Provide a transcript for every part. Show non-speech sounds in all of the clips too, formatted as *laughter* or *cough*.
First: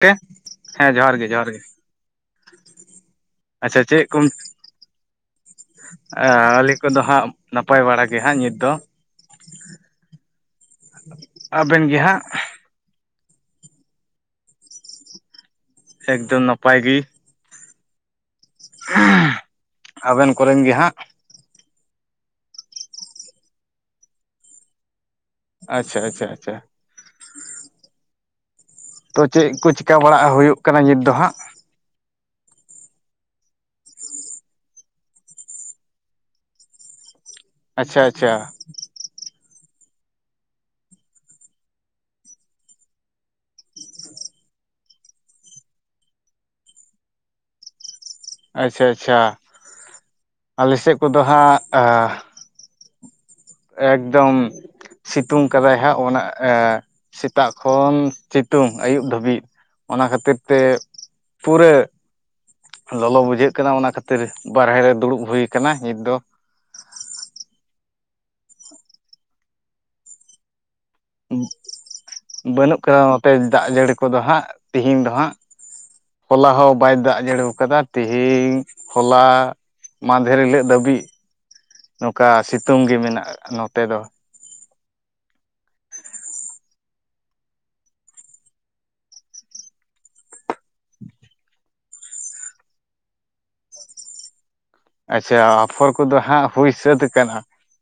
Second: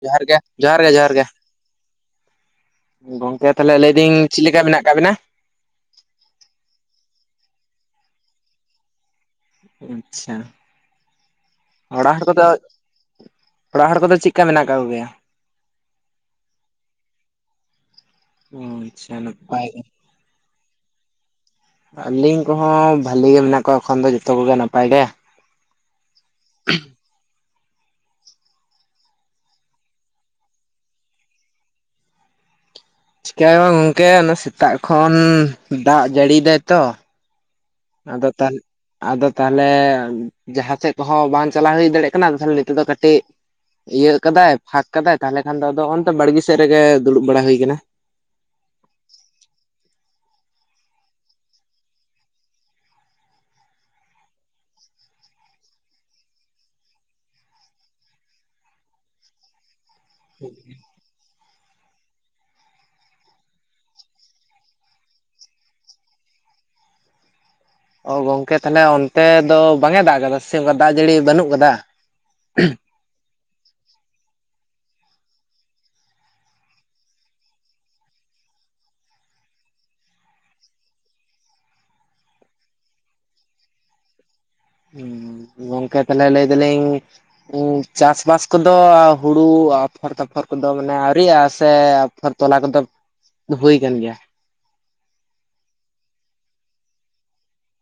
ᱠᱮ ᱡᱚᱦᱟᱨ ᱜᱮ᱾ᱡᱚᱦᱟᱨ ᱜᱮ, ᱡᱚᱦᱟᱨ ᱜᱮ ᱜᱚᱝᱠᱮ ᱛᱷᱟᱞᱮ ᱟᱪᱪᱷᱟ ᱞᱟᱹᱭ ᱫᱤᱧ ᱪᱤᱜ ᱞᱮᱠᱟ ᱢᱮᱱᱟᱜ ᱟᱠᱟᱜ ᱵᱮᱱᱟ? ᱟᱞᱤ ᱠᱚᱫᱚ ᱦᱟᱸᱜ ᱱᱟᱯᱟᱭ ᱵᱟᱲᱟ ᱜᱮ ᱦᱟᱸᱜ ᱱᱤᱛ ᱫᱚ᱾ ᱩᱸᱪᱪᱷᱟ, ᱟᱵᱮᱱ ᱜᱮ ᱚᱲᱟᱜ ᱦᱟᱸᱜ ᱦᱚᱲ ᱠᱚᱫᱚ ᱚᱲᱟᱜ ᱦᱚᱲ ᱠᱚᱫᱚ ᱪᱤᱜ ᱠᱟ ᱢᱮᱱᱟᱜ ᱟᱠᱟᱜ ᱠᱚᱜᱮᱭᱟ? ᱮᱠᱫᱚᱢ ᱱᱟᱯᱟᱭ ᱜᱤ᱾ ᱚ ᱟᱪᱷᱟ ᱱᱟᱯᱟᱭ ᱜᱮ᱾ ᱟᱵᱮᱱ ᱠᱚᱨᱮᱱ ᱜᱮ ᱦᱟᱸᱜ ᱟᱹᱞᱤᱧ ᱠᱚᱦᱚᱸ ᱵᱷᱟᱹᱞᱤ ᱜᱮ ᱢᱮᱱᱟᱜ ᱠᱚᱣᱟ ᱮᱠᱷᱚᱱ ᱫᱚ ᱡᱚᱛᱚ ᱠᱚᱜᱮ ᱱᱟᱯᱟᱭ ᱜᱮ᱾ ᱟᱪᱷᱟ ᱟᱪᱷᱟ ᱟᱪᱷᱟ ᱛᱚ ᱪᱮᱜ ᱠᱚ ᱪᱤᱠᱟ ᱵᱟᱲᱟᱜ ᱦᱩᱭᱩᱜ ᱠᱟᱱᱟ ᱱᱤᱛ ᱫᱚ ᱦᱟᱸᱜ? ᱪᱤᱠᱟ ᱜᱮ ᱵᱟᱝ ᱜᱚᱝᱠᱮ ᱚᱱᱮ ᱥᱮᱛᱟᱜ ᱠᱷᱚᱱ ᱫᱟᱜ ᱡᱟᱹᱲᱤᱭ ᱫᱟᱭ ᱛᱚ᱾ ᱟᱪᱪᱷᱟ ᱟᱫᱚ ᱟᱪᱪᱷᱟ ᱛᱟᱞ ᱟᱫᱚ ᱛᱟᱦᱞᱮ ᱡᱟᱦᱟᱸ ᱥᱮᱫ ᱠᱚᱦᱚᱸ ᱵᱟᱝ ᱪᱟᱞᱟᱣ ᱦᱩᱭ ᱫᱟᱲᱮᱭᱮᱜ ᱠᱟᱱᱟ, ᱛᱟᱦᱚᱞᱮ ᱱᱤᱛᱚᱜ ᱫᱚ ᱠᱟᱹᱴᱤᱡ ᱤᱭᱟᱹᱜ ᱠᱟᱫᱟᱭ ᱯᱷᱟᱸᱠ ᱠᱟᱫᱟᱭ ᱛᱟᱦᱚᱞᱮ ᱠᱷᱟᱱ ᱫᱚ ᱟᱫᱚ ᱚᱱᱛᱮ ᱵᱟᱲᱜᱮ ᱥᱮᱫ ᱨᱮᱜᱮ ᱫᱩᱲᱩᱵ ᱵᱟᱲᱟ ᱦᱩᱭ ᱟᱠᱟᱱᱟ᱾ ᱟᱪᱪᱷᱟ ᱟᱪᱪᱷᱟ, ᱟᱞᱮ ᱥᱮᱫ ᱠᱚᱫᱚ ᱦᱟᱸᱜ ᱟᱸ ᱮᱠᱫᱚᱢ ᱥᱤᱛᱩᱝ ᱠᱟᱫᱟᱭ ᱦᱟᱸᱜ ᱚᱱᱮ ᱟᱸ ᱥᱮᱛᱟᱜ ᱠᱷᱚᱱ ᱥᱤᱛᱩᱝ‌ ᱟᱹᱭᱩᱵ ᱫᱷᱟᱹᱵᱤᱡ ᱚᱱᱟ ᱠᱷᱟᱹᱛᱤᱨ ᱛᱮ ᱯᱩᱨᱟᱹ ᱞᱚᱞᱚ ᱵᱩᱡᱷᱟᱹᱜ ᱠᱟᱱᱟ ᱚᱱᱟ ᱠᱷᱟᱹᱛᱤᱨ ᱵᱟᱨᱦᱮ ᱨᱮ ᱫᱩᱲᱩᱵ ᱦᱩᱭ ᱟᱠᱟᱱᱟ ᱱᱤᱛ ᱫᱚ᱾ ᱚ ᱜᱚᱝᱠᱮ ᱛᱟᱦᱞᱮ ᱚᱱᱛᱮ ᱫᱚ ᱵᱟᱝ ᱮ ᱫᱟᱜ ᱟᱠᱟᱫᱟ ᱥᱮ ᱚᱱᱠᱟ ᱫᱟᱜ ᱡᱟᱹᱲᱤ ᱵᱟᱹᱱᱩᱜ ᱟᱠᱟᱫᱟ᱾ ᱛᱮ ᱫᱟᱜ ᱡᱟᱹᱲᱤ ᱠᱚᱫᱚ ᱦᱟᱸᱜ ᱛᱤᱦᱤᱧ ᱫᱚ ᱦᱟᱸᱜ ᱦᱚᱞᱟ ᱦᱚᱸ ᱵᱟᱭ ᱫᱟᱜ ᱡᱟᱹᱲᱤ ᱟᱠᱟᱫᱟ ᱛᱮᱦᱤᱧ ᱦᱚᱞᱟ ᱢᱟᱫᱷᱮᱨ ᱦᱤᱞᱟᱹᱜ ᱫᱷᱟᱹᱵᱤᱡ ᱱᱚᱝᱠᱟ ᱥᱤᱛᱩᱝ ᱜᱮ ᱢᱮᱱᱟᱜᱼᱟ ᱱᱚᱛᱮ ᱫᱚ᱾ ᱦᱮ ᱜᱚᱝᱠᱮ ᱛᱟᱦᱞᱮ ᱞᱟᱹᱭ ᱫᱟᱹᱞᱤᱧ ᱠᱩ ᱪᱟᱥ ᱵᱟᱥ ᱠᱚᱫᱚ ᱦᱩᱲᱩ ᱟᱯᱷᱚᱨ ᱫᱟᱯᱷᱚᱨ ᱠᱚᱫᱚ ᱢᱟᱱᱮ ᱟᱹᱣᱨᱤᱭᱟᱜᱼᱟ ᱥᱮ ᱟᱯᱷᱚᱨ ᱛᱚᱞᱟ ᱠᱚᱫᱚ ᱦᱩᱭ ᱠᱟᱱ ᱜᱮᱭᱟ? ᱟᱪᱪᱷᱟ, ᱟᱯᱷᱚᱨ ᱠᱚᱫᱚ ᱦᱟᱸᱜ ᱦᱩᱭ ᱥᱟᱹᱛ ᱟᱠᱟᱱᱟ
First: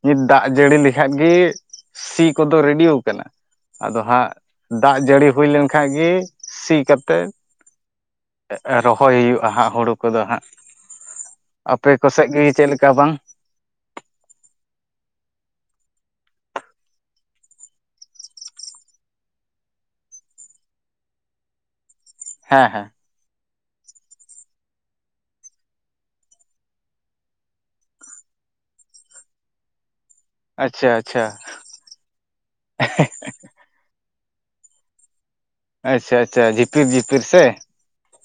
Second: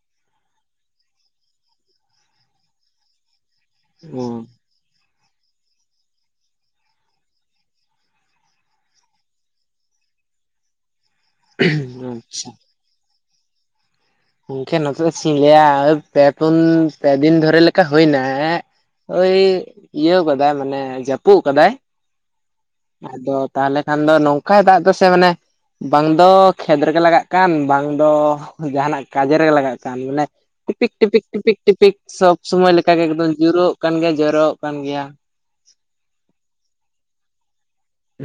ᱱᱤᱛ ᱫᱟᱜ ᱡᱟᱹᱲᱤ ᱞᱮᱠᱷᱟᱡ ᱜᱤ ᱥᱤ ᱠᱚᱫᱚ ᱨᱮᱰᱤᱭᱳ ᱠᱟᱱᱟ ᱟᱫᱚ ᱚ ᱦᱟᱸᱜ ᱫᱟᱜ ᱡᱟᱹᱲᱤ ᱦᱩᱭ ᱞᱮᱱ ᱠᱷᱟᱡ ᱜᱮ, ᱥᱤ ᱠᱟᱛᱮᱫ ᱨᱚᱦᱚᱭ ᱦᱩᱭᱩᱜᱼᱟ ᱦᱟᱸᱜ ᱦᱩᱲᱩ ᱠᱚᱫᱚ ᱦᱟᱸᱜ᱾ ᱟᱯᱮ ᱠᱚ ᱥᱮᱫ ᱜᱮ ᱟᱪᱪᱷᱟ ᱪᱮᱫ ᱞᱮᱠᱟ ᱵᱟᱝ? ᱜᱚᱢᱠᱮ ᱱᱚᱛᱮ ᱫᱚ ᱪᱮᱜ ᱤᱧ ᱞᱟᱹᱭᱟ, ᱳᱭ ᱯᱮ ᱯᱩᱱ ᱯᱮ ᱫᱤᱱ ᱫᱷᱚᱨᱮ ᱞᱮᱠᱟ ᱦᱩᱭᱱᱟ ᱮᱸ ᱳᱭ ᱤᱭᱟᱹ ᱠᱟᱫᱟᱭ ᱢᱟᱱᱮ ᱡᱟᱹᱯᱩᱫ ᱠᱟᱫᱟᱭ ᱦᱮᱸ ᱦᱮᱸ, ᱟᱫᱚ ᱛᱟᱦᱚᱞᱮ ᱠᱷᱟᱱ ᱫᱚ ᱱᱚᱝᱠᱟᱭ ᱫᱟᱜ ᱫᱟᱥᱮ ᱢᱟᱱᱮ ᱵᱟᱝ ᱫᱚ ᱠᱷᱮᱛ ᱨᱮᱜᱮ ᱞᱟᱜᱟᱜ ᱠᱟᱱ ᱵᱟᱝ ᱫᱚ ᱡᱟᱦᱟᱱᱟᱜ ᱠᱟᱡᱮ ᱨᱮ ᱞᱟᱜᱟᱜ ᱠᱟᱱ, ᱢᱟᱱᱮ ᱟᱪᱪᱷᱟ ᱴᱤᱯᱤᱠ ᱴᱤᱯᱤᱠ ᱟᱪᱪᱷᱟ ᱴᱤᱯᱤᱠ ᱴᱤᱯᱤᱠ ᱥᱚᱵᱽ ᱥᱩᱢᱚᱭ ᱞᱮᱠᱟ ᱜᱮ, ᱮᱠᱫᱚᱢ ᱡᱩᱨᱚᱜ ᱠᱟᱱ ᱜᱮᱭᱟ ᱡᱚᱨᱚᱜ ᱠᱟᱱ ᱜᱮᱭᱟ᱾ ᱟᱪᱪᱷᱟ ᱟᱪᱪᱷᱟ ᱡᱷᱤᱯᱤᱨ ᱡᱷᱤᱯᱤᱨ ᱥᱮ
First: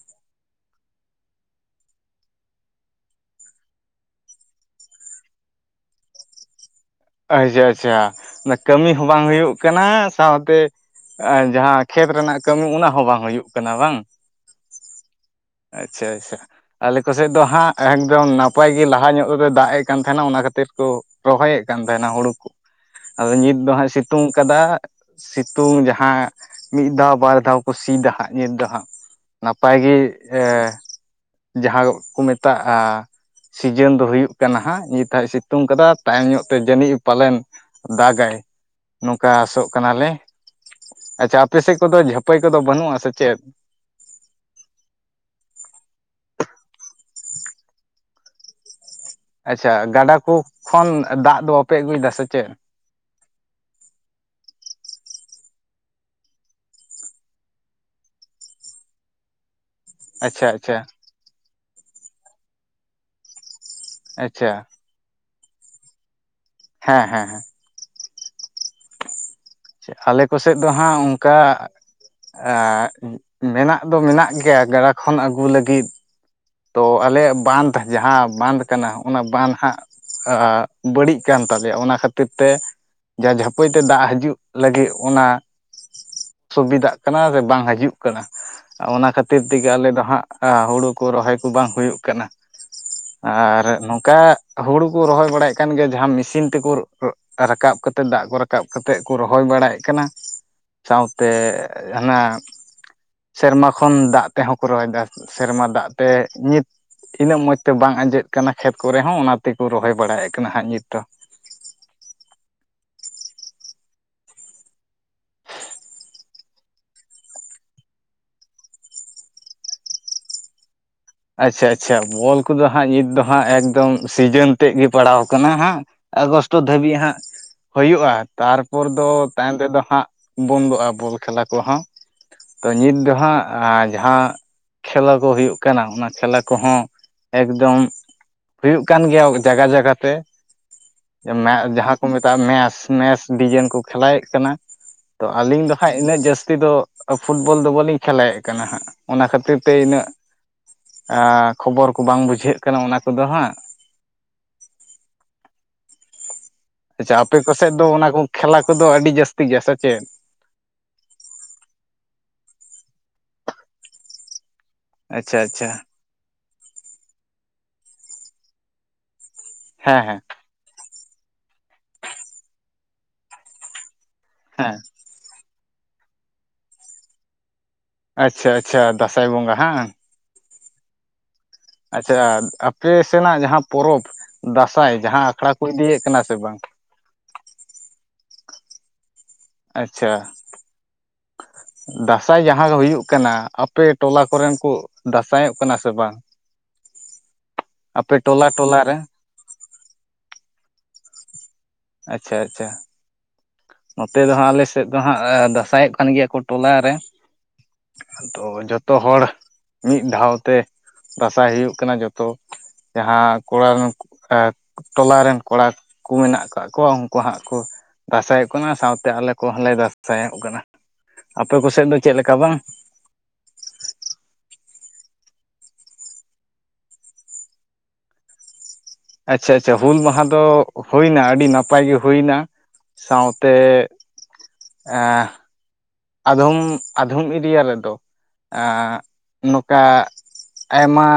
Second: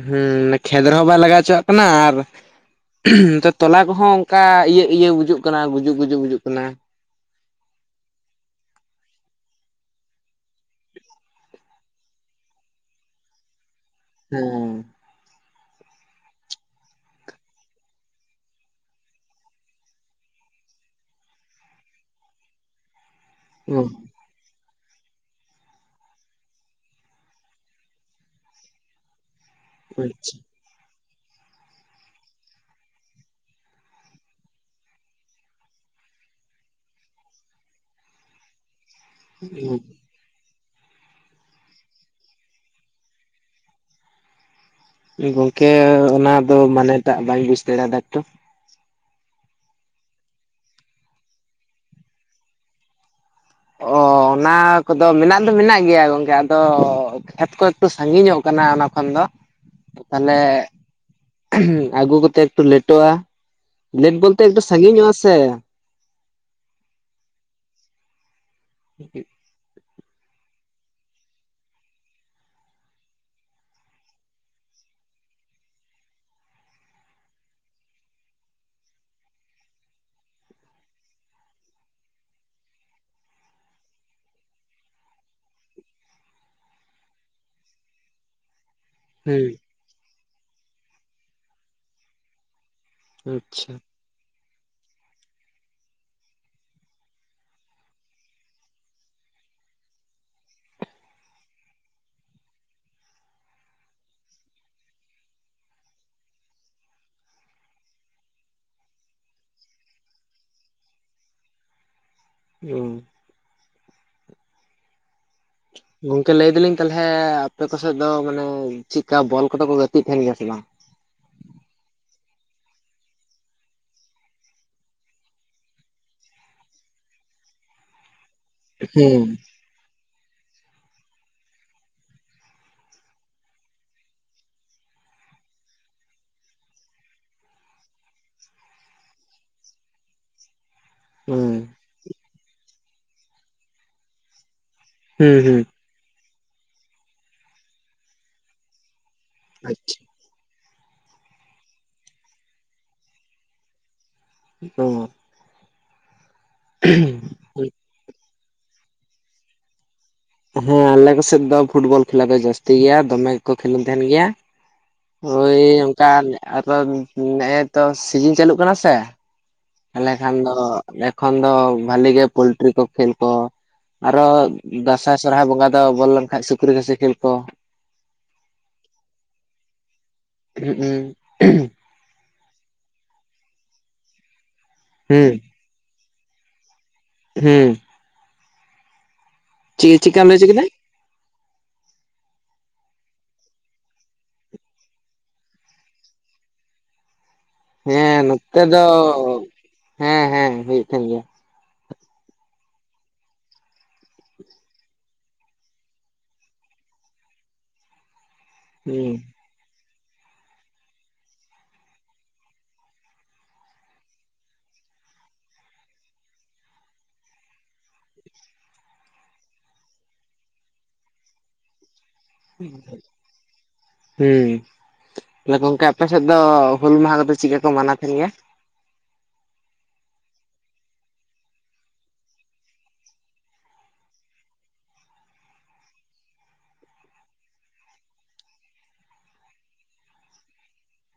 ᱦᱩᱸ ᱠᱷᱮᱛ ᱨᱮᱦᱚᱸ ᱵᱟᱭ ᱞᱟᱜᱟᱣ ᱦᱚᱪᱚᱣᱟᱜ ᱠᱟᱱᱟ ᱟᱨ ᱱᱤᱛᱚᱜ ᱛᱚᱞᱟ ᱠᱚᱦᱚᱸ ᱚᱱᱠᱟ ᱤᱭᱟᱹ ᱤᱭᱟᱹ ᱵᱩᱡᱩᱜ ᱠᱟᱱᱟ ᱜᱩᱡᱩᱜ ᱜᱩᱡᱩᱜ ᱵᱩᱡᱩᱜ ᱠᱟᱱᱟ᱾ ᱟᱪᱪᱷᱟ ᱟᱪᱪᱷᱟ ᱠᱟᱹᱢᱤ ᱦᱚᱸ ᱵᱟᱝ ᱦᱩᱭᱩᱜ ᱠᱟᱱᱟ, ᱥᱟᱶᱛᱮ ᱡᱟᱦᱟᱸ ᱠᱷᱮᱛ ᱨᱮᱱᱟᱜ ᱠᱟᱹᱢᱤ ᱚᱱᱟ ᱦᱚᱸ ᱵᱟᱝ ᱦᱩᱭᱩᱜ ᱠᱟᱱᱟ ᱵᱟᱝ᱾ ᱦᱩᱸᱻ ᱾ ᱟᱪᱪᱷᱟ ᱟᱪᱪᱷᱟ᱾ ᱟᱞᱮ ᱠᱚ ᱥᱮᱫ ᱫᱚ ᱦᱟᱸᱜ ᱮᱠᱫᱚᱢ ᱱᱟᱯᱟᱭ ᱜᱮ ᱞᱟᱦᱟ ᱧᱚᱜ ᱨᱮ ᱫᱟᱜ ᱮᱜ ᱠᱟᱱ ᱛᱟᱦᱮᱱᱟ ᱚᱱᱟ ᱠᱷᱟᱹᱛᱤᱨ ᱠᱩ ᱨᱚᱦᱚᱭᱮᱜ ᱠᱟᱱ ᱛᱟᱦᱮᱱᱟ ᱦᱩᱲᱩ ᱠᱩ ᱟᱫᱚ ᱱᱤᱛ ᱫᱚ ᱚ ᱦᱟᱸᱜ ᱮ ᱥᱤᱛᱩᱝ ᱠᱟᱫᱟ᱾ ᱥᱤᱛᱩᱝ ᱡᱟᱸᱦᱟ ᱢᱤᱫ ᱫᱷᱟᱣ ᱵᱟᱨᱫᱷᱟᱣ ᱠᱚ ᱥᱤ ᱫᱟ ᱦᱟᱸᱜ ᱱᱤᱛ ᱫᱚ ᱦᱟᱸᱜ ᱾ ᱱᱟᱯᱟᱭ ᱜᱤ ᱟᱪᱪᱷᱟ ᱮ ᱡᱟᱦᱟ ᱠᱩ ᱢᱮᱛᱟᱜᱼᱟ ᱾ ᱥᱤᱡᱮᱱ ᱫᱚ ᱦᱩᱭᱩᱜ ᱠᱟᱱᱟ ᱦᱟᱸᱜ ᱱᱤᱛ ᱦᱟᱸᱜ ᱥᱤᱛᱩᱝ ᱠᱟᱫᱟ ᱛᱟᱭᱚᱢ ᱧᱚᱜ ᱛᱮ ᱡᱟᱹᱱᱤᱡ ᱮ ᱯᱟᱞᱮᱱ ᱫᱟᱜᱟᱭ ᱱᱚᱝᱠᱟ ᱟᱸᱥᱚᱜ ᱠᱟᱱᱟᱞᱮ ᱟᱪᱪᱷᱟ ᱟᱯᱮ ᱥᱮᱜ ᱠᱚᱫᱚ ᱡᱷᱟᱹᱯᱟᱹᱭ ᱠᱚᱫᱚ ᱵᱟᱹᱱᱩᱜᱼᱟ ᱥᱮᱪᱮᱫ? ᱜᱚᱝᱠᱮ ᱚᱱᱟ ᱫᱚ ᱢᱟᱱᱮᱴᱟᱜ ᱵᱟᱧ ᱵᱩᱡ ᱫᱟᱲᱮ ᱫᱟ ᱛᱚ, ᱟᱪᱪᱷᱟ ᱜᱟᱰᱟ ᱠᱩ ᱠᱷᱚᱱ ᱫᱟᱜ ᱫᱚ ᱵᱟᱯᱮ ᱟᱹᱜᱩᱭᱮᱫᱟ ᱥᱮᱪᱮᱫ? *inaudible* ᱚ ᱚᱱᱟ ᱠᱚᱫᱚ ᱢᱮᱱᱟᱜ ᱫᱚ ᱢᱮᱱᱟᱜ ᱜᱮᱭᱟ ᱜᱚᱝᱠᱮ ᱟᱫᱚ ᱠᱷᱮᱛ ᱠᱚ ᱮᱠᱴᱩ ᱥᱟᱺᱜᱤᱧᱚᱜ ᱠᱟᱱᱟ ᱚᱱᱟ ᱠᱷᱚᱱ ᱫᱚ ᱾ ᱛᱟᱦᱞᱮ ᱟᱪᱪᱷᱟ ᱟᱪᱪᱷᱟ ᱟᱜᱩ ᱠᱚᱛᱮ ᱮᱠᱴᱩ ᱞᱮᱴᱚᱜᱼᱟ ᱾ ᱞᱮᱴ ᱵᱚᱞᱛᱮ ᱟᱪᱪᱷᱟ ᱮᱠᱴᱩ ᱥᱟᱺᱜᱤᱧᱚᱜᱼᱟ ᱥᱮ, ᱦᱮᱸ ᱦᱮᱸ ᱦᱮᱸ ᱾ *unintelligible* ᱟᱪᱷᱟ ᱟᱞᱮ ᱠᱚ ᱥᱮᱫ ᱫᱚ ᱦᱟᱸᱜ ᱚᱝᱠᱟ ᱟᱸᱜ ᱢᱮᱱᱟᱜ ᱫᱚ ᱢᱮᱱᱟᱜ ᱜᱮᱭᱟ ᱜᱟᱰᱟ ᱠᱷᱚᱱ ᱟᱹᱜᱩ ᱞᱟᱹᱜᱤᱫ ᱛᱚ ᱟᱞᱮᱭᱟᱜ ᱵᱟᱸᱫᱽ ᱡᱟᱦᱟ ᱵᱟᱸᱫᱽ ᱠᱟᱱᱟ ᱚᱱᱟ ᱵᱟᱸᱫᱷ ᱦᱟᱸᱜ ᱟᱜ ᱵᱟᱹᱲᱤᱡ ᱠᱟᱱ ᱛᱟᱞᱮᱭᱟ, ᱚᱱᱟ ᱠᱷᱟᱹᱛᱤᱨ ᱛᱮ ᱡᱟ ᱡᱷᱟᱹᱯᱟᱹᱭ ᱛᱮ ᱫᱟᱜ ᱦᱟᱡᱩᱜ ᱞᱟᱹᱜᱤᱫ ᱚᱱᱟ ᱥᱩᱵᱤᱫᱟᱜ ᱠᱟᱱᱟ ᱥᱮ ᱵᱟᱝ ᱦᱟᱡᱩᱜ ᱠᱟᱱᱟ ᱚᱱᱟ ᱠᱷᱟᱹᱛᱤᱨ ᱦᱮᱸ ᱛᱮᱜᱮ ᱟᱞᱮ ᱫᱚ ᱦᱟᱸᱜ ᱟ ᱦᱩᱲᱩ ᱠᱚ ᱨᱚᱦᱚᱭ ᱠᱚ ᱵᱟᱝ ᱦᱩᱭᱩᱜ ᱠᱟᱱᱟ, ᱟᱨ ᱟᱪᱪᱷᱟ ᱱᱚᱝ ᱠᱟᱜ ᱦᱩᱲᱩ ᱠᱩ ᱨᱚᱦᱚᱭ ᱵᱟᱲᱟᱭᱮᱜ ᱠᱟᱱ ᱜᱮᱭᱟ, ᱡᱟᱦᱟᱸ ᱢᱮᱥᱤᱱ ᱛᱮᱠᱩ ᱨᱟᱠᱟᱵ ᱠᱟᱛᱮᱜ ᱫᱟᱜ ᱠᱚ ᱨᱟᱠᱟᱵ ᱠᱟᱛᱮᱜ ᱠᱚ ᱨᱚᱦᱚᱭ ᱵᱟᱲᱟᱭᱮᱜ ᱠᱟᱱᱟ ᱥᱟᱶᱛᱮ ᱦᱟᱱᱟ ᱥᱮᱨᱢᱟ ᱠᱷᱚᱱ ᱫᱟᱜ ᱛᱮᱦᱚᱸ ᱠᱚ ᱨᱚᱦᱚᱭ ᱫᱟ, ᱥᱮᱨᱢᱟ ᱫᱟᱜ ᱛᱮ ᱱᱤᱛ ᱤᱱᱟᱹᱜ ᱢᱚᱸᱡ ᱛᱮ ᱵᱟᱝ ᱟᱸᱡᱮᱫ ᱠᱟᱱᱟ ᱠᱷᱮᱛ ᱠᱚᱨᱮ ᱦᱚᱸ ᱚᱱᱟ ᱛᱮᱠᱚ ᱨᱚᱦᱚᱭ ᱵᱟᱲᱟᱭᱮᱜ ᱠᱟᱱᱟ ᱦᱟᱸᱜ ᱱᱤᱛ ᱫᱚ᱾ ᱩᱸ᱾ ᱜᱚᱝᱠᱮ ᱞᱟᱹᱭ ᱫᱟᱹᱞᱤᱧ ᱛᱟᱦᱚᱞᱮ ᱟᱯᱮ ᱠᱚᱥᱮᱫ ᱫᱚ ᱢᱟᱱᱮ ᱪᱤᱜᱠᱟ ᱵᱚᱞ ᱠᱚᱫᱚ ᱠᱚ ᱜᱟᱛᱤᱜ ᱛᱟᱦᱮᱱ ᱜᱮᱭᱟ ᱥᱮ ᱵᱟᱝ? ᱟᱪᱪᱷᱟ ᱟᱪᱪᱷᱟ, ᱵᱚᱞ ᱠᱚᱫᱚ ᱦᱟᱸᱜ ᱱᱤᱛ ᱫᱚ ᱦᱟᱸᱜ ᱮᱠᱫᱚᱢ ᱥᱤᱡᱮᱱ ᱛᱮᱜ ᱜᱤ ᱯᱟᱲᱟᱣ ᱟᱠᱟᱱᱟ ᱦᱟᱸᱜ᱾ ᱟᱜᱚᱥᱴ ᱴᱚ ᱫᱷᱟᱹᱵᱤᱡ ᱦᱟᱸᱜ ᱦᱩᱭᱩᱜᱼᱟ, ᱛᱟᱨᱯᱚᱨ ᱫᱚ ᱦᱮᱸ ᱛᱟᱭᱚᱢ ᱛᱮᱫᱚ ᱦᱟᱸᱜ ᱵᱚᱱᱫᱚᱜᱼᱟ ᱵᱚᱞ ᱠᱷᱮᱞᱟ ᱠᱚᱦᱚᱸ᱾ ᱛᱚ ᱱᱤᱛ ᱫᱚ ᱦᱟᱸᱜ ᱟ ᱡᱟᱦᱟᱸ ᱠᱷᱮᱞᱳ ᱠᱚ ᱦᱩᱭᱩᱜ ᱠᱟᱱᱟ ᱚᱱᱟ ᱠᱷᱮᱞᱟ ᱠᱚᱦᱚᱸ ᱮᱠᱫᱚᱢ ᱦᱩᱭᱩᱜ ᱠᱟᱱ ᱜᱮᱭᱟ ᱡᱟᱜᱟ ᱡᱟᱜᱟ ᱛᱮ᱾ ᱦᱩᱸ ᱡᱟᱸᱦᱟ ᱠᱚ ᱢᱮᱛᱟᱜᱼᱟ ᱢᱮᱥ, ᱢᱮᱥ ᱰᱤᱡᱮᱱ ᱠᱚ ᱠᱷᱮᱞᱟᱭᱮᱜ ᱠᱟᱱᱟ, ᱛᱚ ᱦᱩᱸ ᱦᱩᱸ ᱟᱞᱤᱧ ᱫᱚ ᱠᱷᱟᱡ ᱤᱱᱟᱹᱜ ᱡᱟᱹᱥᱛᱤ ᱫᱚ ᱯᱷᱩᱴᱵᱚᱞ ᱫᱚ ᱵᱟᱹᱞᱤᱧ ᱠᱷᱮᱞᱟᱭᱮᱜ ᱠᱟᱱᱟ ᱦᱟᱸᱜ, ᱚᱱᱟ ᱠᱷᱟᱹᱛᱤᱨ ᱛᱮ ᱟᱪᱪᱷᱟ ᱤᱱᱟᱹᱜ ᱟᱸ ᱠᱷᱚᱵᱚᱨ ᱠᱚ ᱵᱟᱝ ᱵᱩᱡᱷᱟᱹᱜ ᱠᱟᱱᱟ ᱚᱱᱟ ᱠᱚᱫᱚ ᱦᱟᱸᱜ᱾ *unintelligible* ᱟᱪᱪᱷᱟ ᱟᱯᱮ ᱠᱚᱥᱮᱫ ᱫᱚ ᱚᱱᱟ ᱠᱚ ᱠᱷᱮᱞᱟ ᱠᱚᱫᱚ ᱟᱹᱰᱤ ᱡᱟᱹᱥᱛᱤ ᱜᱮᱭᱟ ᱥᱮ ᱪᱮᱫ? ᱦᱮᱸ ᱟᱞᱮ ᱠᱚ ᱥᱮᱜ ᱫᱚ ᱯᱷᱩᱴᱵᱚᱞ ᱠᱷᱮᱞᱟ ᱫᱚ ᱡᱟᱹᱥᱛᱤ ᱜᱮᱭᱟ, ᱫᱚᱢᱮ ᱜᱮᱠᱚ ᱠᱷᱮᱞᱮᱱ ᱛᱟᱦᱮᱸᱱ ᱜᱮᱭᱟ᱾ ᱟᱪᱪᱷᱟ ᱦᱳᱭ ᱟᱪᱪᱷᱟ ᱚᱱᱠᱟ ᱟᱫᱚ ᱱᱮᱜᱼᱮ ᱛᱚ ᱥᱤᱡᱤᱱ ᱪᱟᱹᱞᱩᱜ ᱠᱟᱱᱟ ᱥᱮ, ᱦᱮᱸ ᱛᱟᱦᱞᱮ ᱦᱮᱸ ᱠᱷᱟᱱ ᱫᱚ ᱮᱠᱷᱚᱱ ᱫᱚ ᱵᱷᱟᱞᱤ ᱜᱮ ᱯᱳᱞᱴᱨᱤ ᱠᱚ ᱠᱷᱮᱞ ᱠᱚ ᱟᱨᱚ ᱦᱮᱸ ᱫᱟᱸᱥᱟᱭ ᱥᱚᱨᱦᱟᱭ ᱵᱚᱸᱜᱟ ᱫᱚ ᱵᱚᱞᱚ ᱞᱮᱱᱠᱷᱟᱡ ᱥᱩᱠᱨᱤ ᱠᱷᱟᱹᱥᱤ ᱠᱷᱮᱞ ᱠᱚ ᱟᱪᱪᱷᱟ ᱟᱪᱪᱷᱟ ᱫᱟᱸᱥᱟᱭ ᱵᱚᱸᱜᱟ ᱦᱟᱸᱝ? ᱦᱩᱸᱜ ᱩᱸ᱾ ᱟᱪᱪᱷᱟ ᱟᱯᱮ ᱥᱮᱱᱟᱜ ᱡᱟᱦᱟ ᱯᱚᱨᱚᱵ ᱫᱟᱸᱥᱟᱭ ᱡᱟᱦᱟ ᱦᱩᱸ ᱟᱠᱷᱲᱟ ᱠᱚ ᱤᱫᱤᱭᱮᱜ ᱠᱟᱱᱟ ᱥᱮ ᱵᱟᱝ? ᱦᱩᱸ᱾ ᱪᱮᱫ ᱟᱪᱪᱷᱟ᱾ ᱪᱮᱫᱠᱟᱢ ᱞᱟᱹᱭ ᱦᱚᱪᱚ ᱠᱮᱫᱟ ᱫᱟᱸᱥᱟᱭ ᱡᱟᱦᱟᱸ ᱦᱩᱭᱩᱜ ᱠᱟᱱᱟ ᱟᱯᱮ ᱴᱚᱞᱟ ᱠᱚᱨᱮᱱ ᱠᱩ ᱫᱟᱸᱥᱟᱭᱚᱜ ᱠᱟᱱᱟ ᱥᱮ ᱵᱟᱝ? *inaudible* ᱦᱮᱸ ᱟᱯᱮ ᱴᱚᱞᱟ ᱱᱚᱛᱮ ᱴᱚᱞᱟ ᱫᱚ ᱨᱮ ᱦᱮᱸ ᱦᱮᱸ ᱦᱩᱭᱩᱜ ᱠᱟᱱ ᱜᱮᱭᱟ᱾ ᱟᱪᱪᱷᱟ ᱟᱪᱪᱷᱟ᱾ ᱱᱚᱛᱮ ᱫᱚ ᱦᱟᱸᱜ ᱟᱞᱮᱥᱮᱫ ᱫᱚ ᱦᱟᱸᱜ ᱫᱟᱸᱥᱟᱭᱚᱜ ᱠᱟᱱ ᱜᱮᱭᱟ ᱠᱚ ᱴᱚᱞᱟ ᱨᱮ᱾ ᱟᱫᱚ ᱡᱚᱛᱚ ᱦᱩᱸ ᱦᱚᱲ ᱢᱤᱫ ᱫᱷᱟᱣ ᱛᱮ ᱫᱟᱸᱥᱟᱭ ᱦᱩᱭᱩᱜ ᱠᱟᱱᱟ ᱡᱷᱚᱛᱚ ᱡᱟᱦᱟᱸ ᱠᱚᱲᱟ *unintelligible* ᱴᱚᱞᱟ ᱨᱮᱱ ᱠᱚᱲᱟ ᱠᱩ ᱢᱮᱱᱟᱜ ᱠᱟᱜ ᱠᱚᱣᱟ ᱩᱱᱠᱩ ᱦᱟᱸᱜ ᱠᱩ ᱫᱟᱥᱟᱸᱟᱭᱚᱜ ᱠᱚᱢᱟ ᱥᱟᱶᱛᱮ ᱟᱞᱮ ᱠᱚᱦᱚᱸᱞᱮ ᱫᱟᱥᱟᱭᱚᱜ ᱠᱟᱱᱟ, ᱟᱯᱮ ᱠᱚᱥᱮᱫ ᱫᱚ ᱪᱮᱫ ᱞᱮᱠᱟ ᱵᱟᱝ ᱦᱩᱸ᱾ ᱜᱚᱝᱠᱮ ᱟᱯᱮ ᱥᱮᱫ ᱫᱚ ᱦᱩᱞ ᱢᱟᱦᱟ ᱠᱚᱫᱚ ᱪᱮᱫᱠᱟ ᱠᱚ ᱢᱟᱱᱟᱣ ᱠᱮᱫ ᱜᱮᱭᱟ? ᱟᱪᱪᱷᱟ ᱟᱪᱪᱷᱟ ᱦᱩᱞ ᱢᱟᱦᱟ ᱫᱚ ᱦᱩᱭᱱᱟ ᱟᱹᱰᱤ ᱱᱟᱯᱟᱭ ᱜᱮ ᱦᱩᱭᱱᱟ᱾ ᱥᱟᱶᱛᱮ ᱮᱸᱻ ᱟᱫᱚᱢ ᱟᱫᱷᱚᱢ ᱤᱫᱤᱭᱟ ᱨᱮᱫᱚ ᱱᱚᱝᱠᱟ ᱟᱭᱢᱟ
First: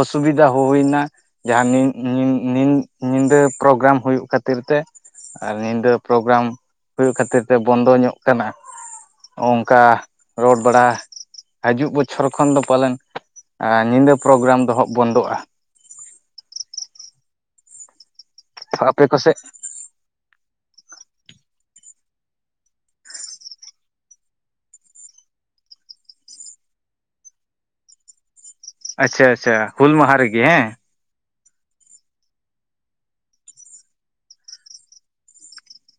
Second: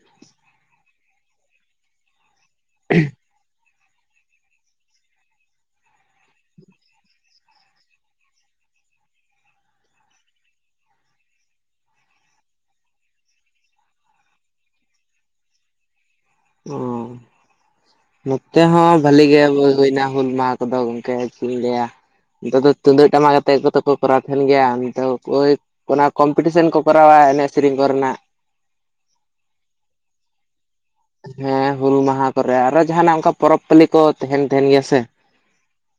ᱚᱥᱩᱵᱤᱫᱷᱟ ᱦᱩᱭ ᱮᱱᱟ᱾ ᱡᱟᱦᱟᱸ ᱧᱤ, ᱧᱤ, ᱧᱤᱫᱟᱹ ᱯᱳᱨᱳᱜᱮᱨᱟᱢ ᱦᱩᱭᱩᱜ ᱠᱷᱟᱹᱛᱤᱨ ᱛᱮ᱾ ᱟᱨ ᱧᱤᱫᱟᱹ ᱯᱳᱨᱳᱜᱮᱨᱟᱢ ᱦᱩᱭᱩᱜ ᱠᱷᱟᱹᱛᱤᱨ ᱛᱮ ᱵᱚᱱᱫᱚ ᱧᱚᱜ ᱠᱟᱱᱟ᱾ ᱚᱱᱠᱟ ᱨᱚᱲ ᱵᱟᱲᱟ ᱦᱟᱡᱩᱜ ᱵᱚᱪᱷᱚᱨ ᱠᱷᱚᱱ ᱫᱚ ᱯᱟᱞᱮᱱ ᱟᱸᱻ ᱧᱤᱫᱟᱹ ᱯᱳᱨᱳᱜᱮᱨᱟᱢ ᱫᱚᱦᱚᱵ ᱵᱚᱱᱫᱚᱜ-ᱟ᱾ ᱦᱩᱸ ᱱᱚᱛᱮ ᱦᱚᱸ ᱟᱯᱮ ᱵᱷᱷᱟᱞᱤ ᱠᱚᱥᱮᱫ ᱜᱮ ᱵ ᱦᱩᱭᱱᱟ ᱦᱩᱞ ᱢᱟᱦᱟ ᱠᱚᱫᱚ ᱜᱚᱝᱠᱮ ᱪᱮ ᱤᱧ ᱞᱟᱹᱭᱟ᱾ ᱱᱟᱛᱮ ᱫᱚ ᱛᱩᱢᱫᱟᱹᱜ ᱴᱟᱢᱟᱠ ᱟᱛᱮᱫ ᱜᱮᱛᱚ ᱠᱚᱨᱟᱣ ᱛᱟᱦᱮᱱ ᱜᱮᱭᱟ ᱱᱤᱛ ᱚᱭ ᱚᱱᱟ ᱠᱚᱢᱯᱤᱴᱤᱥᱚᱱ ᱠᱚ ᱠᱚᱨᱟᱣᱼᱟ᱾ ᱮᱱᱮᱡ ᱥᱮᱨᱮᱧ ᱠᱚᱨᱮᱱᱟᱜ᱾ ᱟᱪᱪᱷᱟ ᱟᱪᱪᱷᱟ ᱦᱩᱞ ᱢᱟᱦᱟ ᱨᱮᱜᱮ ᱦᱮᱸ᱾ ᱦᱮᱸ ᱦᱩᱞ ᱢᱟᱦᱟ ᱠᱚᱨᱮ ᱟᱨᱚ ᱡᱟᱦᱱᱟᱜ ᱚᱱᱠᱟ ᱯᱚᱨᱚᱵᱽ ᱯᱟᱹᱞᱤ ᱠᱚ ᱛᱟᱦᱮᱱ ᱛᱟᱦᱮᱱ ᱜᱮᱭᱟ ᱥᱮ᱾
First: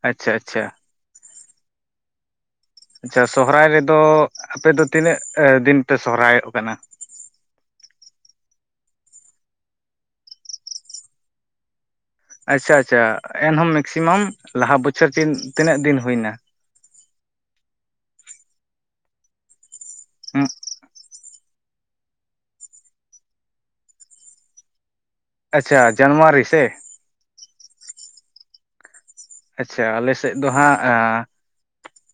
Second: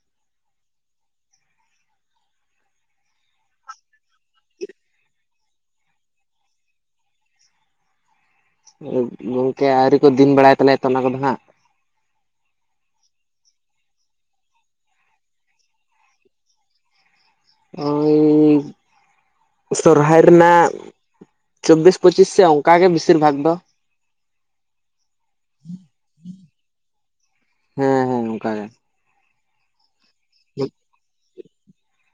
ᱟᱪᱪᱷᱟ ᱟᱪᱪᱷᱟ ᱟᱪᱪᱷᱟ ᱥᱚᱦᱚᱨᱟᱭ ᱨᱮᱫᱚ ᱟᱯᱮ ᱫᱚ ᱛᱤᱱᱟᱹᱜ ᱫᱤᱱ ᱯᱮ ᱥᱚᱦᱚᱨᱟᱭᱚᱜ ᱠᱟᱱᱟ? ᱜᱚᱝᱠᱮ ᱟᱹᱣᱨᱤ ᱠᱚ ᱫᱤᱱ ᱵᱟᱲᱟᱭ ᱛᱟᱞᱮᱭᱟ ᱛᱚ ᱚᱱᱟ ᱠᱚᱫᱚ ᱦᱟᱸᱜ᱾ ᱟᱪᱪᱷᱟ ᱟᱪᱪᱷᱟ ᱮᱱᱦᱚᱢ ᱢᱮᱠᱥᱤᱢᱟᱢ ᱞᱟᱦᱟ ᱵᱚᱪᱷᱚᱨ ᱛᱤᱱᱟᱹᱜ ᱫᱤᱱ ᱦᱩᱭᱱᱟ᱾ ᱳᱝ ᱥᱚᱨᱦᱟᱭ ᱨᱮᱱᱟᱜ ᱪᱚᱵᱽᱵᱤᱥ ᱯᱚᱸᱪᱤᱥ ᱥᱮ ᱚᱱᱠᱟᱟᱜ ᱜᱮ ᱵᱮᱥᱤᱨ ᱵᱷᱟᱜᱽ ᱫᱚ᱾ ᱟᱪᱪᱷᱟ ᱡᱟᱱᱩᱣᱟᱨᱤ ᱥᱮ? ᱦᱮᱸ ᱦᱮᱸ ᱚᱱᱠᱟ ᱜᱮ᱾ ᱟᱪᱪᱷᱟ ᱟᱞᱮ ᱥᱮᱫ ᱫᱚ ᱦᱟᱸᱜ ᱟᱸᱻ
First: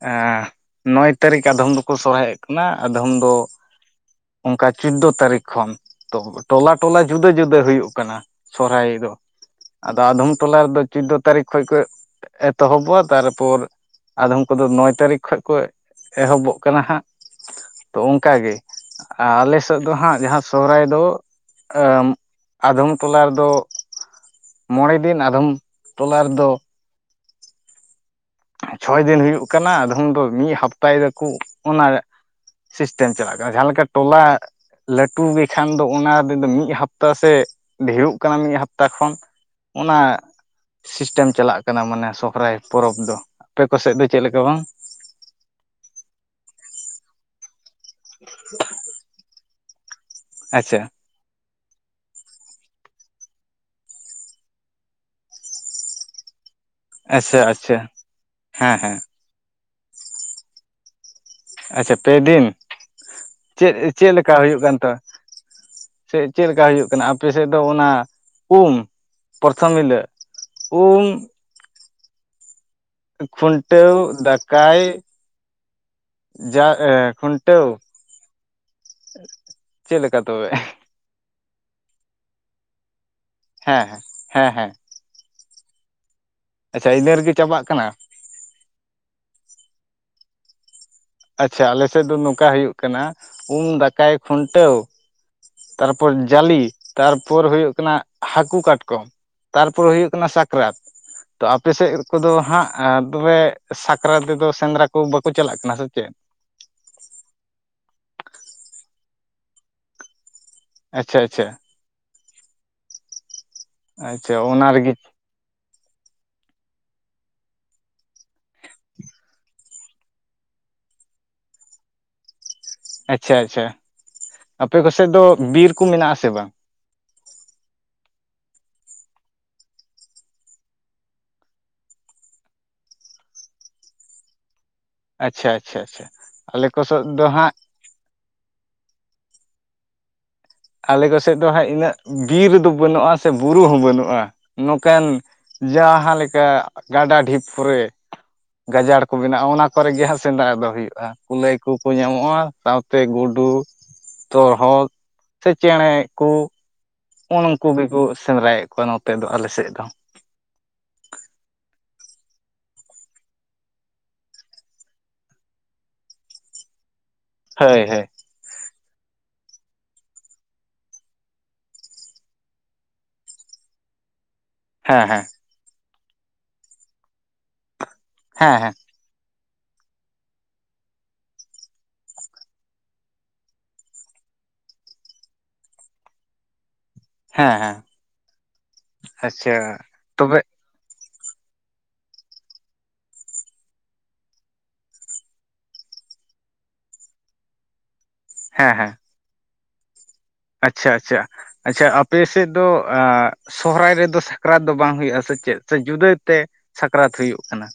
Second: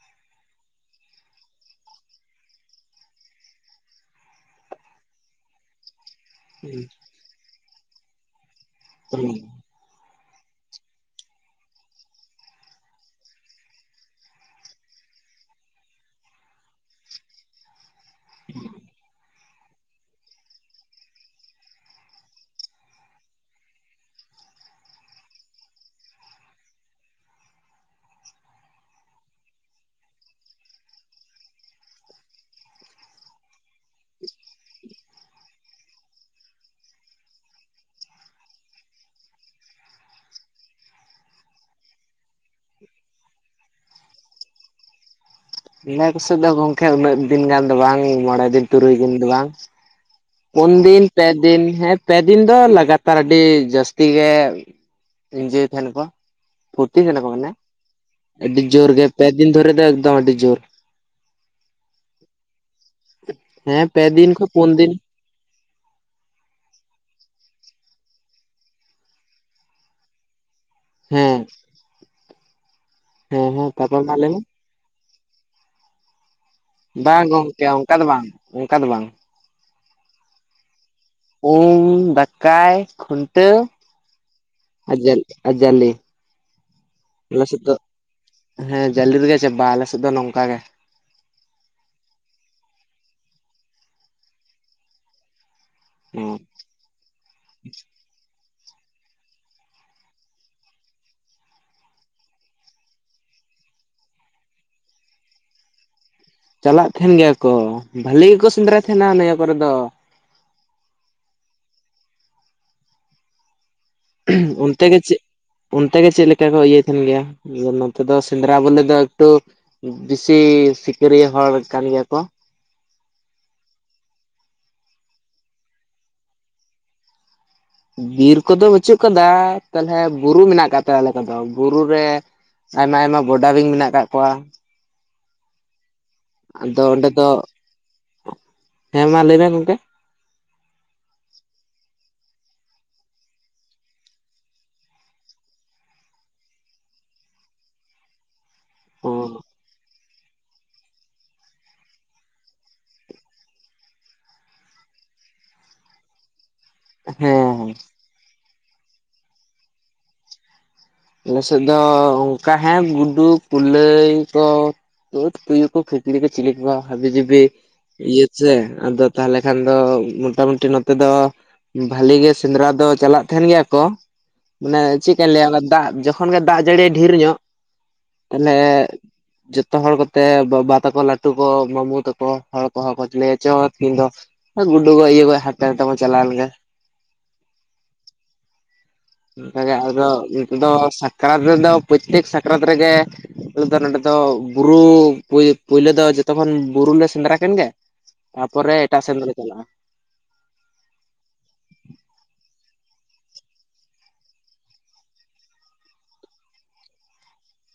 ᱟᱸᱻ ᱱᱚᱭ ᱛᱟᱹᱨᱤᱠᱷ ᱟᱫᱷᱚᱢ ᱫᱚᱠᱚ ᱥᱚᱨᱦᱟᱭᱮᱫ ᱠᱟᱱᱟ ᱟᱫᱷᱚᱢ ᱫᱚ ᱚᱱᱠᱟ ᱪᱳᱫᱚ ᱛᱟᱹᱨᱤᱠᱷ ᱠᱷᱚᱱ ᱫᱚ ᱴᱚᱞᱟ ᱴᱚᱞᱟ ᱡᱩᱫᱟᱹ ᱡᱩᱫᱟᱹ ᱦᱩᱭᱩᱜ ᱠᱟᱱᱟ ᱥᱚᱨᱦᱟᱭ ᱫᱚ᱾ ᱟᱫᱚ ᱟᱫᱷᱚᱢ ᱴᱚᱞᱟ ᱨᱮᱫᱚ ᱪᱳᱫᱚ ᱛᱟᱹᱨᱤᱠᱷ ᱠᱷᱚᱡ ᱠᱷᱚ ᱮᱛᱚᱦᱚᱵᱚᱜ-ᱟ ᱛᱟᱨᱯᱚᱨ ᱟᱫᱷᱚᱢ ᱠᱚᱫᱚ ᱱᱚᱭ ᱛᱟᱹᱨᱤᱠᱷ ᱠᱷᱚᱡ ᱠᱚ ᱮᱦᱚᱵᱚᱜ ᱠᱟᱱᱟ ᱦᱟᱸᱜ᱾ ᱛᱚ ᱚᱱᱠᱟ ᱜᱮ ᱟᱞᱮ ᱥᱮ ᱱᱤᱛᱚᱜ ᱫᱚ ᱦᱟᱸᱜ ᱡᱟᱦᱟᱸ ᱥᱚᱦᱚᱨᱟᱭ ᱫᱚ ᱟᱹᱢ ᱟᱫᱷᱚᱢ ᱴᱚᱞᱟ ᱨᱮᱫᱚ ᱢᱚᱬᱮᱸ ᱫᱤᱱ ᱟᱫᱚᱢ ᱴᱚᱞᱟ ᱨᱮᱫᱚ ᱪᱷᱚᱭ ᱫᱤᱱ ᱦᱩᱭᱩᱜ ᱠᱟᱱᱟ ᱟᱫᱷᱚᱢ ᱫᱚ ᱢᱤᱫ ᱦᱟᱯᱛᱟᱭ ᱫᱚᱠᱚ ᱚᱱᱟ ᱥᱤᱥᱴᱮᱢ ᱪᱟᱞᱟᱜ ᱠᱟᱱᱟ ᱡᱟᱦᱟᱸ ᱞᱮᱠᱟ ᱴᱚᱞᱟ ᱞᱟᱹᱴᱩ ᱜᱮᱠᱷᱟᱱ ᱫᱚ ᱚᱱᱟ ᱨᱮᱫᱚ ᱢᱤᱫ ᱦᱟᱯᱛᱟ ᱥᱮ ᱰᱷᱮᱨᱚᱜ ᱠᱟᱱᱟ ᱢᱤᱫ ᱦᱟᱯᱛᱟ ᱠᱷᱚᱱ᱾ ᱚᱱᱟ ᱥᱤᱥᱴᱮᱢ ᱪᱟᱞᱟᱜ ᱠᱟᱱᱟ ᱢᱟᱱᱮ ᱥᱚᱦᱨᱟᱭ ᱯᱚᱨᱚᱵᱽ ᱫᱚ᱾ ᱟᱯᱮ ᱠᱚᱥᱮᱫ ᱫᱚ ᱪᱮᱫ ᱞᱮᱠᱟ ᱵᱟᱝ? ᱟᱞᱮ ᱠᱚᱥᱮᱫ ᱫᱚ ᱜᱚᱝᱠᱮ ᱩᱱᱟᱹᱜ ᱫᱤᱱ ᱜᱟᱱ ᱫᱚ ᱵᱟᱝ, ᱢᱚᱬᱮᱸ ᱫᱤᱱ ᱛᱩᱨᱩᱭ ᱫᱤᱱ ᱫᱚ ᱵᱟᱝ ᱯᱩᱱ ᱟᱪᱪᱷᱟ ᱫᱤᱱ ᱯᱮ ᱫᱤᱱ ᱦᱮᱸ ᱯᱮ ᱫᱤᱱ ᱫᱚ ᱞᱟᱜᱟᱛᱟᱲ ᱟᱹᱰᱤ ᱡᱟᱹᱥᱛᱤ ᱜᱮ ᱤᱡᱟᱹᱭ ᱛᱟᱦᱮᱸᱱ ᱟᱠᱚ ᱯᱷᱩᱨᱛᱤ ᱛᱟᱦᱮᱸᱱᱟᱠᱚ ᱟᱪᱪᱷᱟ ᱢᱟᱱᱮ, ᱟᱪᱪᱷᱟ ᱟᱹᱰᱤ ᱦᱮᱸ ᱡᱳᱨ ᱦᱮᱸ ᱜᱮ ᱯᱮ ᱫᱤᱱ ᱫᱷᱚᱨᱮ ᱫᱚ ᱮᱠᱫᱚᱢ ᱟᱹᱰᱤ ᱡᱳᱨ᱾ ᱟᱪᱪᱷᱟ ᱯᱮ ᱫᱤᱱ ᱪᱮᱫ ᱦᱮᱸ ᱯᱮ ᱪᱮᱫ ᱫᱤᱱ ᱞᱮᱠᱟ ᱠᱷᱚᱱ ᱦᱩᱭᱩᱜ ᱯᱩᱱ ᱠᱟᱱ ᱛᱚ ᱫᱤᱱ ᱪᱮᱫ ᱪᱮᱫ ᱞᱮᱠᱟ ᱦᱩᱭᱩᱜ ᱠᱟᱱᱟ ᱟᱯᱮ ᱥᱮᱫ ᱫᱚ ᱚᱱᱟ ᱩᱢ ᱯᱚᱨᱛᱷᱚᱢ ᱦᱤᱞᱟᱹᱜ? ᱩᱢ ᱦᱮᱸ ᱦᱮᱸ ᱦᱮᱸ ᱠᱷᱩᱱᱴᱟᱹᱣ ᱛᱟᱯᱚᱨ ᱢᱟ ᱞᱟᱹᱭ ᱢᱮ ᱫᱟᱠᱟᱭ ᱡᱟ ᱮ ᱵᱟᱝ ᱠᱷᱩᱱᱴᱟᱹᱣ ᱜᱚᱝᱠᱮ ᱚᱱᱠᱟ ᱫᱚ ᱵᱟᱝ ᱚᱱᱠᱟ ᱫᱚ ᱵᱟᱝ ᱪᱮᱫ ᱞᱮᱠᱟ ᱛᱚᱵᱮ? ᱩᱢ, ᱫᱟᱠᱟᱭ, ᱠᱷᱩᱱᱴᱟᱹᱣ ᱦᱮᱸ ᱦᱮᱸ ᱦᱮᱸ ᱦᱮᱸ ᱟᱨ ᱡᱟᱞᱮ ᱡᱟᱞᱮ ᱟᱪᱪᱷᱟ ᱤᱱᱟᱹ ᱨᱮᱜᱮ ᱟᱞᱮ ᱥᱮᱫ ᱪᱟᱵᱟᱜ ᱫᱚ ᱠᱟᱱᱟ? ᱦᱮᱸ ᱡᱟᱹᱞᱤ ᱨᱮᱜᱮ ᱪᱟᱵᱟᱜᱼᱟ ᱟᱞᱮ ᱥᱮᱫ ᱫᱚ ᱱᱚᱝᱠᱟ ᱜᱮ᱾ ᱟᱪᱪᱷᱟ ᱟᱞᱮ ᱥᱮᱫ ᱫᱚ ᱱᱚᱝᱠᱟ ᱦᱩᱭᱩᱜ ᱠᱟᱱᱟ ᱩᱢ, ᱫᱟᱠᱟᱭ, ᱠᱷᱩᱱᱴᱟᱹᱣ ᱛᱟᱨᱯᱚᱨ ᱦᱚᱸ ᱡᱟᱞᱤ ᱛᱟᱨᱯᱚᱨ ᱦᱩᱭᱩᱜ ᱠᱟᱱᱟ ᱦᱟᱹᱠᱩ ᱠᱟᱴᱠᱚᱢ ᱛᱟᱨᱯᱚᱨᱮ ᱦᱩᱭᱩᱜ ᱠᱟᱱᱟ ᱥᱟᱠᱨᱟᱛ᱾ ᱛᱚ ᱟᱯᱮ ᱥᱮᱫ ᱠᱚᱫᱚ ᱦᱟᱸᱜ ᱛᱚᱵᱮ ᱥᱟᱠᱨᱟᱛ ᱨᱮᱫᱚ ᱥᱮᱸᱫᱽᱨᱟ ᱠᱚ ᱵᱟᱠᱚ ᱪᱟᱞᱟᱜ ᱠᱟᱱᱟ ᱥᱮ ᱪᱮᱫ? ᱪᱟᱞᱟᱜ ᱛᱟᱦᱮᱸᱱ ᱜᱮᱭᱟ ᱠᱚ᱾ ᱵᱷᱟᱹᱞᱤ ᱜᱮᱠᱚ ᱥᱮᱸᱫᱽᱨᱟᱭ ᱛᱟᱦᱮᱸᱱᱟ᱾ ᱱᱤᱭᱟᱹ ᱠᱚᱨᱮ ᱫᱚ ᱟᱪᱪᱷᱟ, ᱟᱪᱪᱷᱟ᱾ ᱟᱪᱪᱷᱟ ᱚᱱᱟ ᱚᱱᱛᱮ ᱨᱮᱜᱮ ᱜᱮ ᱪᱮᱫ ᱚᱱᱛᱮ ᱜᱮ ᱪᱮᱫ ᱞᱮᱠᱟ ᱠᱚ ᱤᱭᱟᱹᱭ ᱛᱟᱦᱮᱸᱱ ᱜᱮᱭᱟ᱾ ᱱᱚᱛᱮ ᱫᱚ ᱥᱮᱸᱫᱽᱨᱟ ᱵᱚᱞᱮ ᱫᱚ ᱮᱠᱴᱩ ᱵᱤᱥᱤ ᱥᱤᱠᱟᱹᱨᱤᱭᱟᱹ ᱦᱚᱲ ᱠᱟᱱ ᱜᱮᱭᱟ ᱠᱚ᱾ ᱟᱪᱪᱷᱟ ᱟᱪᱪᱷᱟ, ᱟᱯᱮ ᱠᱚᱥᱮᱫ ᱫᱚ ᱵᱤᱨ ᱠᱚ ᱢᱮᱱᱟᱜᱼᱟ ᱥᱮ ᱵᱟᱝ? ᱵᱤᱨ ᱠᱚᱫᱚ ᱵᱟᱹᱪᱩᱜ ᱠᱟᱫᱟ᱾ ᱛᱟᱞᱦᱮ ᱵᱩᱨᱩ ᱢᱮᱱᱟᱜ ᱠᱟᱜ ᱛᱟᱞᱮᱭᱟ᱾ ᱟᱞᱮ ᱠᱚᱫᱚ ᱵᱩᱨᱩ ᱨᱮ ᱟᱭᱢᱟ ᱟᱭᱢᱟ ᱵᱚᱰᱟᱵᱤᱧ ᱢᱮᱱᱟᱜ ᱟᱠᱟᱫ ᱠᱚᱣᱟ᱾ ᱟᱪᱪᱷᱟ, ᱟᱪᱪᱷᱟ, ᱟᱪᱪᱷᱟ᱾ ᱟᱞᱮ ᱟᱫᱚ ᱠᱚᱥᱮᱫ ᱚᱸᱰᱮ ᱫᱚ, ᱦᱟᱸᱜ ᱦᱮᱸ ᱢᱟ ᱞᱟᱹᱭ ᱢᱮ ᱜᱚᱝᱠᱮ᱾ ᱟᱞᱮ ᱠᱚᱥᱮᱫ ᱫᱚ ᱦᱟᱸᱜ ᱤᱱᱟᱹᱜ ᱵᱤᱨ ᱫᱚ ᱵᱟᱹᱱᱩᱜᱼᱟ ᱥᱮ ᱵᱩᱨᱩ ᱦᱚᱸ ᱵᱟᱹᱱᱩᱜᱼᱟ᱾ ᱱᱚᱝᱠᱟᱱ ᱡᱟᱦᱟᱸ ᱞᱮᱠᱟ ᱜᱟᱰᱟ ᱰᱷᱤᱯ ᱠᱚᱨᱮ ᱜᱟᱡᱟᱲ ᱚ ᱠᱚ ᱢᱮᱱᱟᱜᱼᱟ᱾ ᱚᱱᱟ ᱠᱚ ᱚᱨᱮ ᱜᱮ ᱦᱟᱸᱜ ᱥᱮᱸᱫᱽᱨᱟ ᱫᱚ ᱦᱩᱭᱩᱜᱼᱟ᱾ ᱠᱩᱞᱟᱹᱭ ᱠᱚ ᱠᱚ ᱧᱟᱢᱚᱜᱼᱟ᱾ ᱥᱟᱶᱛᱮ ᱜᱩᱰᱩ ᱛᱚᱨᱦᱚᱫ, ᱥᱮ ᱪᱮᱬᱮ ᱠᱚ ᱦᱮᱸ ᱩᱱ ᱩᱱᱩᱠᱩ ᱦᱮᱸ ᱜᱮᱠᱚ ᱥᱮᱸᱫᱽᱨᱟᱭᱮᱫ ᱠᱚᱣᱟ ᱱᱚᱛᱮ ᱫᱚ, ᱟᱞᱮ ᱥᱮᱫ ᱫᱚ᱾ ᱟᱞᱮ ᱥᱮᱫ ᱫᱚ ᱚᱱᱠᱟ ᱦᱮᱸ ᱜᱩᱰᱩ ᱠᱩᱞᱟᱹᱭ ᱠᱚ ᱛᱩᱭᱩ ᱠᱚ ᱠᱷᱤᱠᱲᱤ ᱠᱚ, ᱪᱤᱞᱤ ᱠᱚ, ᱦᱟᱹᱵᱤ ᱡᱟᱹᱵᱤ ᱦᱳᱭ ᱦᱳᱭ ᱤᱭᱟᱹ ᱥᱮ ᱟᱫᱚ ᱛᱟᱦᱞᱮ ᱠᱷᱟᱱ ᱫᱚ ᱢᱚᱴᱟ ᱢᱩᱴᱤ ᱱᱚᱛᱮ ᱫᱚ ᱵᱷᱟᱹᱞᱤ ᱜᱮ ᱥᱮᱸᱫᱽᱨᱟ ᱫᱚ ᱪᱟᱞᱟᱜ ᱛᱟᱦᱮᱸᱱ ᱜᱮᱭᱟ ᱠᱚ᱾ ᱢᱟᱱᱮ ᱦᱮᱸ ᱪᱮᱫ ᱦᱮᱸ ᱞᱮᱠᱟᱹᱧ ᱞᱟᱹᱭᱟ, ᱫᱟᱜ ᱡᱚᱠᱷᱚᱱ ᱜᱮ ᱫᱟᱜ ᱡᱟᱹᱲᱤᱭᱟᱭ ᱰᱷᱮᱨ ᱧᱚᱜ, ᱛᱟᱦᱞᱮ ᱦᱮᱸ ᱦᱮᱸ ᱡᱚᱛᱚ ᱦᱚᱲ ᱠᱚᱛᱮ ᱵᱟᱵᱟ ᱛᱟᱠᱚ, ᱞᱟᱹᱴᱩ ᱠᱚ, ᱢᱟᱢᱩ ᱛᱟᱠᱚ, ᱦᱚᱲ ᱠᱚᱦᱚ ᱠᱚ, ᱞᱟᱹᱭᱟ ᱪᱚ ᱛᱮᱦᱮᱧ ᱫᱚ ᱜᱩᱰᱩ ᱜᱚᱡ ᱤᱭᱟᱹ ᱜᱚᱡ ᱦᱟᱱᱛᱮ ᱱᱟᱛᱮ ᱵᱚ ᱪᱟᱞᱟᱣ ᱞᱮᱱ ᱜᱮ ᱦᱮᱸ ᱦᱮᱸ᱾ ᱟᱪᱪᱷᱟ ᱚᱱᱠᱟ ᱜᱮ ᱟᱫᱚ ᱛᱚᱵᱮ ᱱᱤᱛᱚᱜ ᱫᱚ ᱥᱟᱠᱨᱟᱛ ᱨᱮᱫᱚ ᱯᱨᱚᱛᱛᱮᱠ ᱥᱟᱠᱨᱟᱛ ᱨᱮᱜᱮ ᱟᱞᱮ ᱫᱚ ᱱᱚᱰᱮ ᱫᱚ ᱵᱩᱨᱩ ᱯᱳᱭᱞᱳ ᱫᱚ ᱡᱚᱛᱚ ᱠᱷᱚᱱ ᱵᱩᱨᱩ ᱞᱮ ᱥᱮᱸᱫᱽᱨᱟ ᱠᱟᱱ ᱜᱮ ᱦᱮᱸ ᱛᱟᱯᱚᱨᱮ ᱦᱮᱸ ᱮᱴᱟᱜ ᱥᱮᱱ ᱫᱚ ᱞᱮ ᱪᱟᱞᱟᱜᱼᱟ᱾ ᱟᱪᱪᱷᱟ, ᱟᱪᱪᱷᱟ, ᱟᱪᱪᱷᱟ᱾ ᱟᱯᱮ ᱥᱮᱫ ᱫᱚ ᱟᱸ ᱥᱚᱦᱨᱟᱭ ᱨᱮᱫᱚ ᱥᱟᱠᱨᱟᱛ ᱫᱚ ᱵᱟᱝ ᱦᱩᱭᱩᱜᱼᱟ ᱥᱮ ᱪᱮᱫ ᱥᱮ ᱡᱩᱫᱟᱹ ᱛᱮ ᱥᱟᱠᱨᱟᱛ ᱦᱩᱭᱩᱜ ᱠᱟᱱᱟ?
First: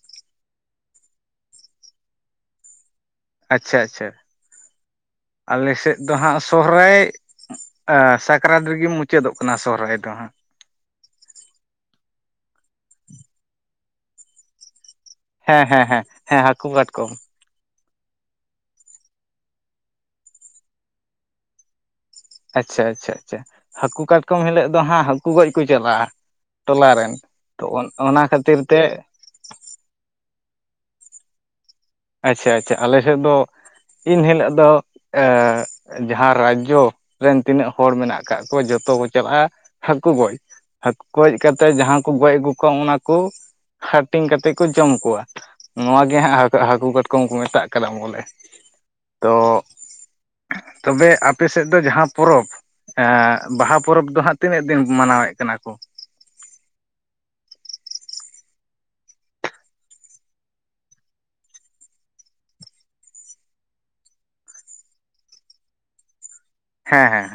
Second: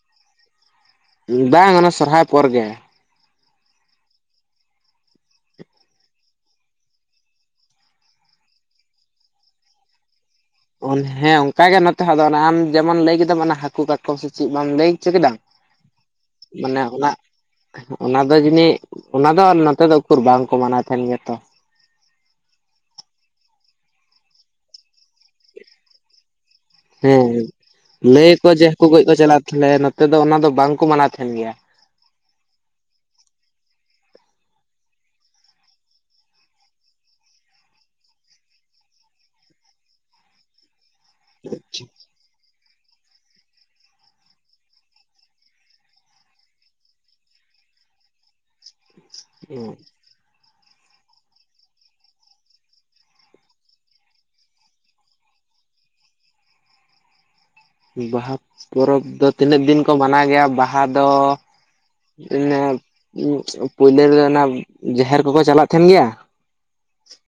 ᱵᱟᱝ ᱚᱱᱟ ᱥᱚᱨᱦᱟᱭ ᱯᱚᱨ ᱜᱮ᱾ ᱟᱪᱪᱷᱟ, ᱟᱪᱪᱷᱟ᱾ ᱟᱞᱮ ᱥᱮᱫ ᱫᱚ ᱦᱟᱸᱜ ᱥᱚᱦᱨᱟᱭ ᱥᱟᱠᱨᱟᱛ ᱨᱮᱜᱮ ᱢᱩᱪᱟᱹᱫᱚᱜ ᱠᱟᱱᱟ ᱥᱚᱦᱨᱟᱭ ᱫᱚ ᱦᱟᱸᱜ᱾ ᱦᱮᱸ ᱚᱱᱠᱟ ᱜᱮ ᱱᱚᱛᱮ ᱦᱚᱸ ᱟᱢ ᱡᱮᱢᱚᱱ ᱞᱟᱹᱭ ᱠᱮᱫᱟᱢ ᱚᱱᱟ ᱦᱟᱹᱠᱩ ᱠᱟᱴᱠᱚᱢ ᱥᱮ ᱪᱮᱫ ᱵᱟᱢ ᱞᱟᱹᱭ ᱪᱟᱹ ᱠᱮᱫᱟ ᱦᱮᱸ ᱦᱮᱸ ᱦᱮᱸ ᱦᱮᱸ ᱦᱟᱹᱠᱩ ᱢᱟᱱᱮ ᱠᱟᱴᱠᱚᱢ ᱚᱱᱟ ᱚᱱᱟ ᱫᱚ ᱡᱟᱹᱱᱤ ᱚᱱᱟ ᱫᱚ ᱱᱚᱛᱮ ᱫᱚ ᱩᱠᱩᱨ ᱵᱟᱝ ᱠᱚ ᱢᱟᱱᱟᱣ ᱛᱟᱦᱮᱸᱱ ᱜᱮᱭᱟ ᱛᱚ ᱾ ᱟᱪᱪᱷᱟ ᱟᱪᱪᱷᱟ ᱟᱪᱪᱷᱟ ᱦᱟᱹᱠᱩ ᱠᱟᱴᱠᱚᱢ ᱦᱤᱞᱟᱹᱜ ᱫᱚ ᱦᱟᱸᱜ ᱦᱟᱹᱠ- ᱠᱩ ᱜᱚᱡ ᱠᱚ ᱪᱟᱞᱟᱜᱼᱟ ᱴᱚᱞᱟ ᱨᱮᱱ, ᱛᱚ ᱚᱱ ᱚᱱᱟ ᱠᱷᱟᱹᱛᱤᱨ ᱛᱮ ᱛᱚ ᱪᱟᱞᱟᱜᱼᱟ *unintelligible* ᱛᱮᱫᱚ ᱚᱱᱟ ᱫᱚ ᱵᱟᱝ ᱠᱚ ᱢᱟᱱᱟᱣ ᱛᱟᱦᱮᱸᱱ ᱜᱮᱭᱟ, ᱟᱪᱪᱷᱟ ᱟᱪᱪᱷᱟ ᱟᱞᱮᱥᱮᱫ ᱫᱚ ᱤᱱᱦᱤᱞᱟᱹᱜ ᱫᱚ ᱮᱸ ᱮᱸ ᱡᱟᱦᱟᱸ ᱨᱟᱡᱽᱭᱚ ᱨᱮᱱ ᱛᱤᱱᱟᱹᱜ ᱦᱚᱲ ᱢᱮᱱᱟᱜ ᱠᱟᱜ ᱠᱚᱣᱟ ᱡᱚᱛᱚ ᱠᱚ ᱪᱟᱞᱟᱜᱼᱟ ᱦᱟᱹᱠᱩ ᱜᱚᱡ᱾ ᱦᱟᱹᱠᱩ ᱠᱚ ᱚᱡ ᱠᱟᱛᱮ ᱡᱟᱦᱟᱸ ᱠᱚ ᱜᱚᱡ ᱟᱹᱜᱩ ᱠᱚ ᱚᱱᱟ ᱠᱚ ᱦᱟᱴᱤᱧ ᱠᱟᱛᱮ ᱠᱚ ᱡᱚᱢ ᱠᱚᱣᱟ ᱱᱚᱣᱟ ᱜᱮ ᱦᱟᱸᱜ ᱦᱟᱠ- ᱠᱚ ᱦᱟᱹᱠᱩ ᱠᱟᱴᱠᱚᱢ ᱠᱚ ᱢᱮᱛᱟᱜ ᱠᱟᱱᱟ ᱵᱚᱞᱮ ᱛᱚᱜ ᱛᱚᱵᱮ ᱟᱯᱮᱥᱮᱫ ᱫᱚ ᱡᱟᱦᱟᱸ ᱯᱚᱨᱚᱵᱽ ᱦᱮᱸ ᱵᱟᱦᱟ ᱯᱚᱨᱚᱵᱽ ᱫᱚ ᱦᱟᱸᱜ ᱛᱤᱱᱟᱹᱜ ᱫᱤᱱ ᱢᱟᱱᱟᱣᱮᱫ ᱠᱟᱱᱟ ᱠᱚ? ᱵᱟᱦᱟᱯ ᱯᱚᱨᱚᱵᱽ ᱫᱚ ᱛᱤᱱᱟᱹᱜ ᱫᱤᱱ ᱠᱚ ᱢᱟᱱᱟᱣ ᱜᱮᱭᱟ ᱵᱟᱦᱟ ᱫᱚ ᱮᱱᱟᱹᱯ ᱩᱸ ᱯᱩᱭᱞᱮᱰ ᱫᱚ ᱚᱱᱟ ᱡᱟᱦᱮᱨ ᱠᱚᱠᱚ ᱪᱟᱞᱟᱜ ᱛᱟᱦᱮᱸᱱ ᱜᱮᱭᱟ? ᱦᱮᱸ ᱦᱮᱸ ᱦᱮᱸ,